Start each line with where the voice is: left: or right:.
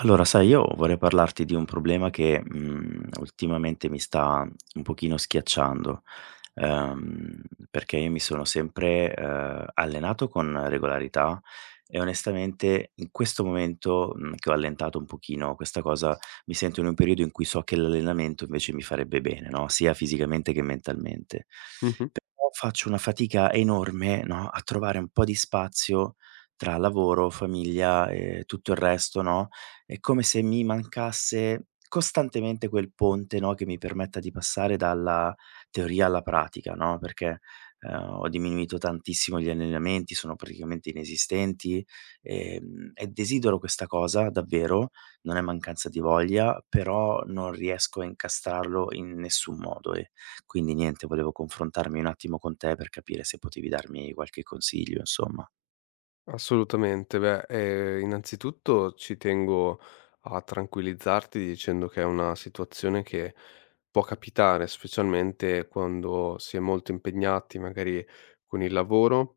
right: Allora, sai, io vorrei parlarti di un problema che, ultimamente mi sta un pochino schiacciando, ehm, perché io mi sono sempre, allenato con regolarità e onestamente in questo momento, che ho allentato un pochino questa cosa, mi sento in un periodo in cui so che l'allenamento invece mi farebbe bene, no, sia fisicamente che mentalmente.
left: Mh-mh.
right: Però faccio una fatica enorme, no, a trovare un po' di spazio tra lavoro, famiglia e tutto il resto, no, è come se mi mancasse costantemente quel ponte, no, che mi permetta di passare dalla teoria alla pratica, no, perché, ho diminuito tantissimo gli allenamenti, sono praticamente inesistenti, e desidero questa cosa davvero, non è mancanza di voglia, però non riesco a incastrarlo in nessun modo e quindi niente, volevo confrontarmi un attimo con te per capire se potevi darmi qualche consiglio, insomma.
left: Assolutamente. Beh, innanzitutto ci tengo a tranquillizzarti dicendo che è una situazione che può capitare, specialmente quando si è molto impegnati magari con il lavoro.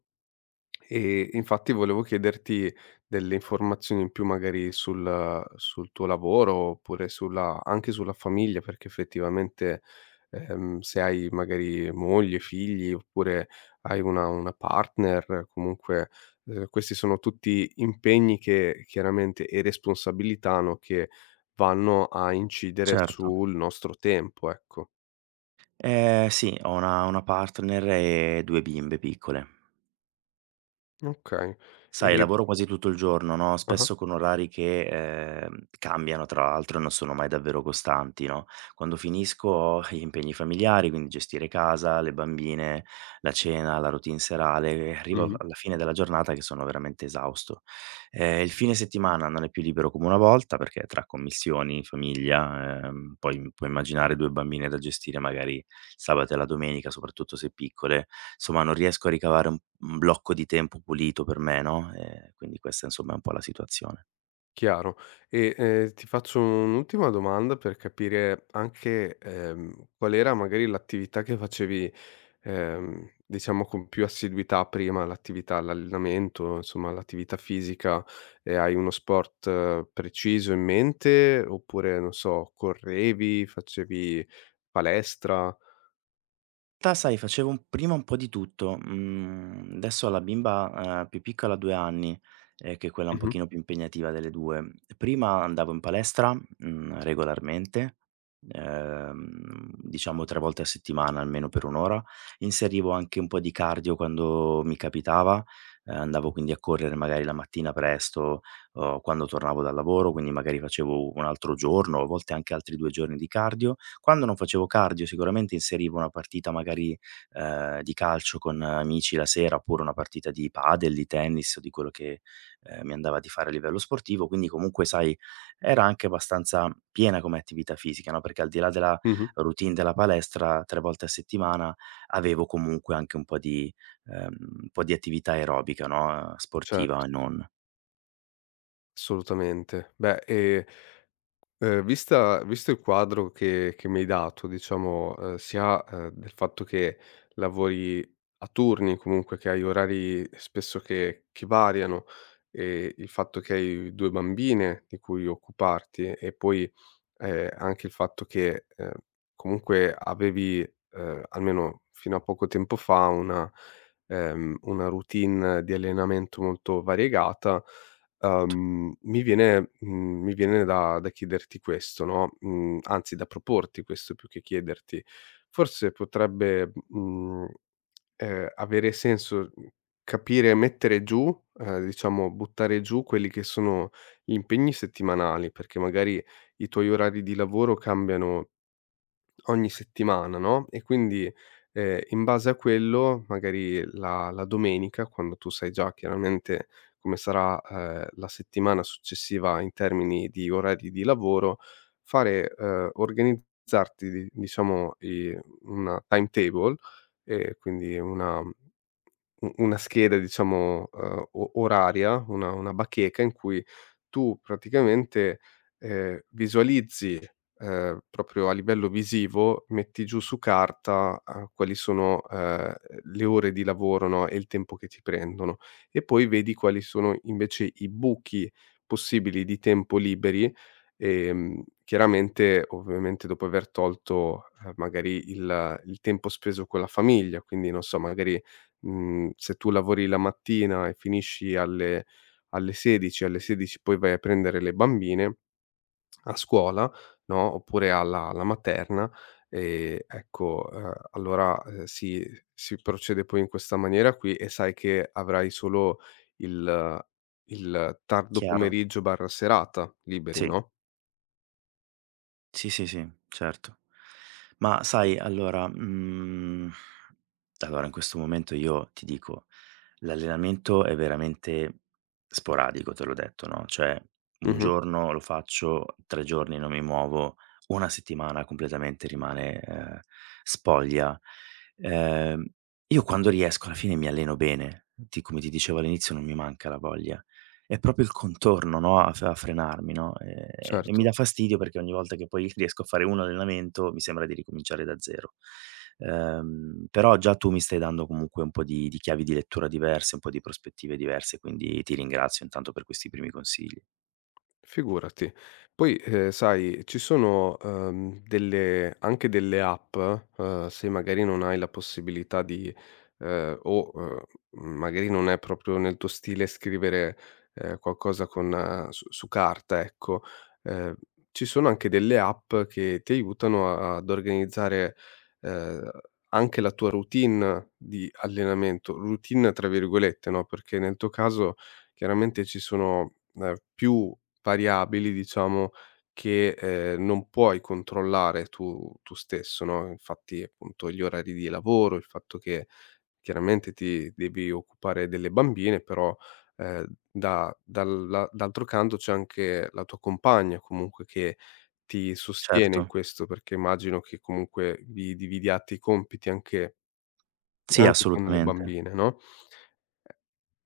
left: E infatti volevo chiederti delle informazioni in più magari sul tuo lavoro, oppure sulla anche sulla famiglia, perché effettivamente, se hai magari moglie, figli, oppure hai una partner, comunque, questi sono tutti impegni che chiaramente e responsabilità, no, che vanno a incidere
right: Certo.
left: sul nostro tempo, ecco.
right: Sì, ho una partner e 2 bimbe piccole.
left: Okay.
right: Sai,
left: E
right: lavoro quasi tutto il giorno, no,
left: ah-ah.
right: spesso con orari che, cambiano tra l'altro e non sono mai davvero costanti, no, quando finisco ho gli impegni familiari, quindi gestire casa, le bambine, la cena, la routine serale e arrivo
left: Mh-mh.
right: alla fine della giornata che sono veramente esausto. Il fine settimana non è più libero come una volta, perché tra commissioni, famiglia, poi puoi immaginare 2 bambine da gestire magari il sabato e la domenica, soprattutto se piccole, insomma non riesco a ricavare un blocco di tempo pulito per me, no, quindi questa insomma è un po' la situazione.
left: Chiaro. E, ti faccio un'ultima domanda per capire anche, qual era magari l'attività che facevi, diciamo con più assiduità prima, l'allenamento, insomma l'attività fisica, e hai uno sport preciso in mente, oppure non so, correvi, facevi palestra?
right: Ta sai, facevo un prima un po' di tutto. Mhmm, Adesso ho la bimba, più piccola ha 2 anni, che è quella un
left: Mh-mh,
right: pochino più impegnativa delle 2. Prima andavo in palestra, regolarmente, diciamo 3 volte a settimana, almeno per 1 ora. Inserivo anche un po' di cardio quando mi capitava, andavo quindi a correre magari la mattina presto o quando tornavo dal lavoro, quindi magari facevo un altro giorno, a volte anche altri 2 giorni di cardio. Quando non facevo cardio sicuramente inserivo una partita magari, di calcio con amici la sera, oppure una partita di padel, di tennis o di quello che, mi andava di fare a livello sportivo, quindi comunque sai, era anche abbastanza piena come attività fisica, no, perché al di là della
left: mh-mh,
right: routine della palestra 3 volte a settimana avevo comunque anche ehm, un po' di attività aerobica, no, sportiva
left: certo,
right: e non.
left: assolutamente. Beh, e vista visto il quadro che mi hai dato, diciamo, sia, del fatto che lavori a turni, comunque che hai orari spesso che variano, e il fatto che hai 2 bambine di cui occuparti e poi anche il fatto che, comunque avevi, almeno fino a poco tempo fa, una routine di allenamento molto variegata, mi viene da chiederti questo, no, anzi da proporti questo più che chiederti. Forse potrebbe, mhmm Avere senso, capire mettere giù, diciamo buttare giù quelli che sono gli impegni settimanali, perché magari i tuoi orari di lavoro cambiano ogni settimana, no, e quindi, in base a quello magari la domenica, quando tu sai già chiaramente come sarà, la settimana successiva in termini di orari di lavoro, fare organizzarti di diciamo i una timetable, quindi una mhmm, u una scheda diciamo, o oraria, una bacheca in cui tu praticamente, visualizzi, proprio a livello visivo, metti giù su carta, quali sono, le ore di lavoro, no, e il tempo che ti prendono. E poi vedi quali sono invece i buchi possibili di tempo liberi, chiaramente ovviamente dopo aver tolto, magari il tempo speso con la famiglia, quindi non so magari se tu lavori la mattina e finisci alle 16, alle 16 poi vai a prendere le bambine a scuola, no, oppure alla materna, ehm, ecco, ehm, allora, ehm, si si procede poi in questa maniera qui e sai che avrai solo il il tardo
right: Chiaro?
left: pomeriggio/serata liberi,
right: Sì.
left: no?
right: Sì, sì, sì, certo. Ma sai, allora, allora in questo momento io ti dico, l'allenamento è veramente sporadico, te l'ho detto, no, cioè 1
left: Mh-mh,
right: giorno lo faccio, 3 giorni non mi muovo, 1 settimana completamente rimane, spoglia. Ehm, io quando riesco alla fine mi alleno bene, ti come ti dicevo all'inizio non mi manca la voglia. È proprio il contorno, no, a frenarmi, no, e mi
left: certo.
right: dà fastidio perché ogni volta che poi riesco a fare un allenamento mi sembra di ricominciare da zero. Però già tu mi stai dando comunque un po' di chiavi di lettura diverse, un po' di prospettive diverse, quindi ti ringrazio intanto per questi primi consigli.
left: Figurati. Poi, sai, ci sono, delle anche delle app, se magari non hai la possibilità di ehm, o, uhm, magari non è proprio nel tuo stile scrivere, qualcosa con su su carta, ecco, ehm, ci sono anche delle app che ti aiutano a ad organizzare, ehm, anche la tua routine di allenamento, "routine" tra virgolette, no, perché nel tuo caso chiaramente ci sono, più variabili, diciamo, che, non puoi controllare tu stesso, no, infatti appunto gli orari di lavoro, il fatto che chiaramente ti devi occupare delle bambine, però, da dalla d'altro canto c'è anche la tua compagna comunque che ti sostiene in
right: Certo.
left: questo, perché immagino che comunque vi dividiate i compiti anche
right: Sì,
left: anche con le
right: assolutamente.
left: bambine, no?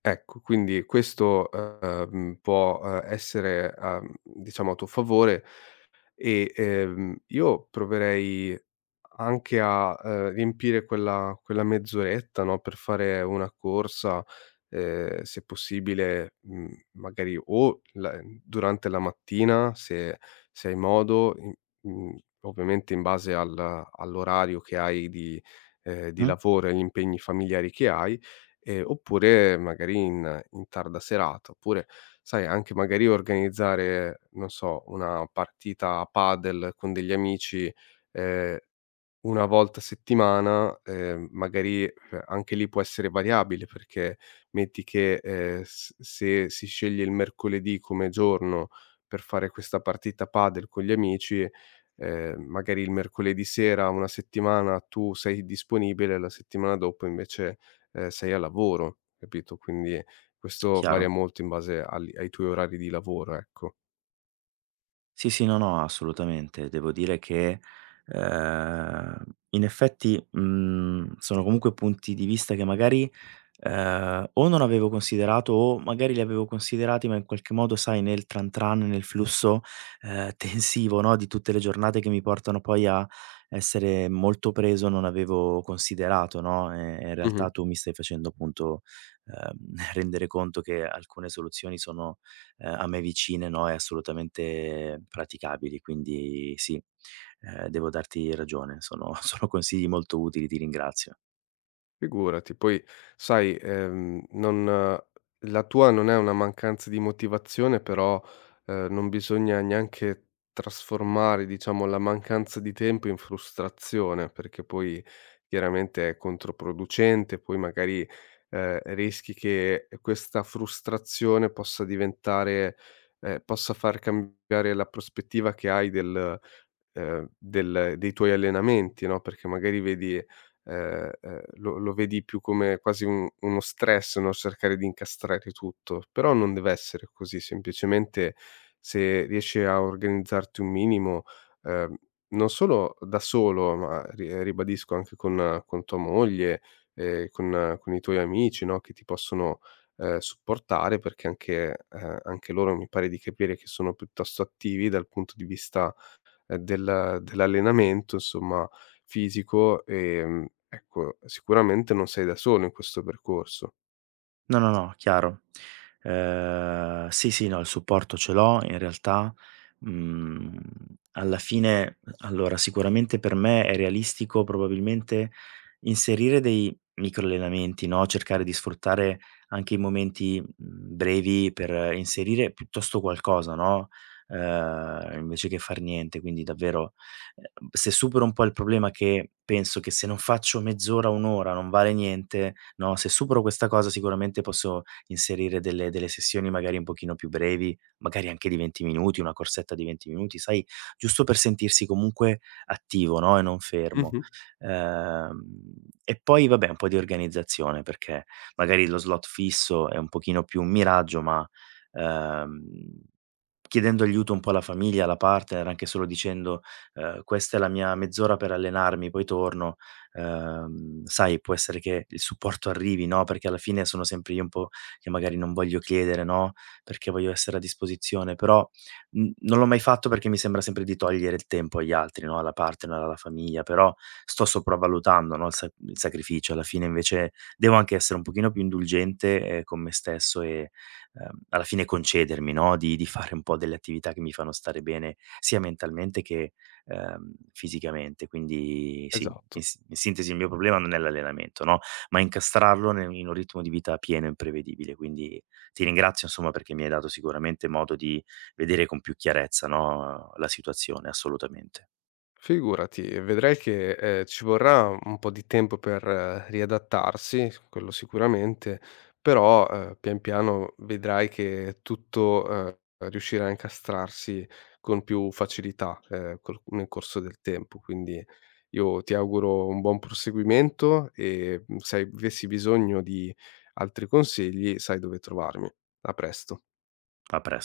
left: Ecco, quindi questo, può, diciamo a tuo favore e, io proverei anche a, riempire quella mezz'oretta, no, per fare una corsa, se possibile, magari o la durante la mattina se se hai modo, ovviamente in base al all'orario che hai di
right: Mh,
left: lavoro e agli impegni familiari che hai. Oppure magari in in tarda serata, oppure sai anche magari organizzare, non so, una partita a padel con degli amici, ehm 1 volta a settimana, anche lì può essere variabile perché metti che, s se si sceglie il mercoledì come giorno per fare questa partita padel con gli amici, magari il mercoledì sera una settimana tu sei disponibile, la settimana dopo invece, sei a lavoro, capito? Quindi questo
right: chiaro.
left: varia molto in base agli ai tuoi orari di lavoro, ecco.
right: Sì, sì, no, no, assolutamente. Devo dire che, ehm, in effetti, sono comunque punti di vista che magari, o non avevo considerato o magari li avevo considerati, ma in qualche modo, sai, nel tran tran, nel flusso, ehm, tensivo, no, di tutte le giornate che mi portano poi a essere molto preso, non avevo considerato, no, e in
left: Mh-mh.
right: realtà tu mi stai facendo appunto, ehm, rendere conto che alcune soluzioni sono a me vicine, no, e assolutamente praticabili. Quindi sì, devo darti ragione, sono sono consigli molto utili, ti ringrazio.
left: Figurati, poi sai, non la tua non è una mancanza di motivazione, però, non bisogna neanche trasformare, diciamo, la mancanza di tempo in frustrazione, perché poi chiaramente è controproducente, poi magari, rischi che questa frustrazione possa diventare possa far cambiare la prospettiva che hai del dei tuoi allenamenti, no, perché magari vedi lo vedi più come quasi un uno stress, no, cercare di incastrare tutto. Però non deve essere così, semplicemente se riesci a organizzarti un minimo, ehm, non solo da solo, ma ri ribadisco anche con tua moglie, con i tuoi amici, no, che ti possono, supportare perché anche anche loro mi pare di capire che sono piuttosto attivi dal punto di vista dell'allenamento insomma fisico, ecco sicuramente non sei da solo in questo percorso.
right: No, no, no, chiaro. Sì, sì, no, il supporto ce l'ho in realtà. Mhmm, Alla fine allora sicuramente per me è realistico probabilmente inserire dei microallenamenti, no, cercare di sfruttare anche i momenti, brevi per inserire piuttosto qualcosa, no, invece che far niente. Quindi davvero se supero un po' il problema che penso che se non faccio mezz'ora, 1 ora non vale niente, no, se supero questa cosa sicuramente posso inserire delle sessioni magari un pochino più brevi, magari anche di 20 minuti, una corsetta di 20 minuti, sai, giusto per sentirsi comunque attivo, no, e non fermo.
left: Mh-mh.
right: Ehm, e poi vabbè un po' di organizzazione, perché magari lo slot fisso è un pochino più un miraggio, ma, ehm, chiedendo aiuto un po' alla famiglia, alla partner, anche solo dicendo questa è la mia mezz'ora per allenarmi, poi torno, sai può essere che il supporto arrivi, no, perché alla fine sono sempre io un po' che magari non voglio chiedere, no, perché voglio essere a disposizione, però, non l'ho mai fatto perché mi sembra sempre di togliere il tempo agli altri, no, alla partner, alla famiglia, però sto sopravvalutando, no, il sacrificio. Alla fine invece devo anche essere un pochino più indulgente, con me stesso e, alla fine concedermi, no, di fare un po' delle attività che mi fanno stare bene sia mentalmente che fisicamente. Quindi sì,
left: Esatto.
right: in sintesi il mio problema non è l'allenamento, no, ma incastrarlo ne in un ritmo di vita pieno e imprevedibile. Quindi ti ringrazio insomma perché mi hai dato sicuramente modo di vedere con più chiarezza, no, la situazione, assolutamente.
left: Figurati, vedrai che, ci vorrà un po' di tempo per riadattarsi, quello sicuramente, però, pian piano vedrai che tutto, riuscirà a incastrarsi con più facilità, col nel corso del tempo. Quindi io ti auguro un buon proseguimento e, se avessi bisogno di altri consigli sai dove trovarmi. A presto.
right: A pres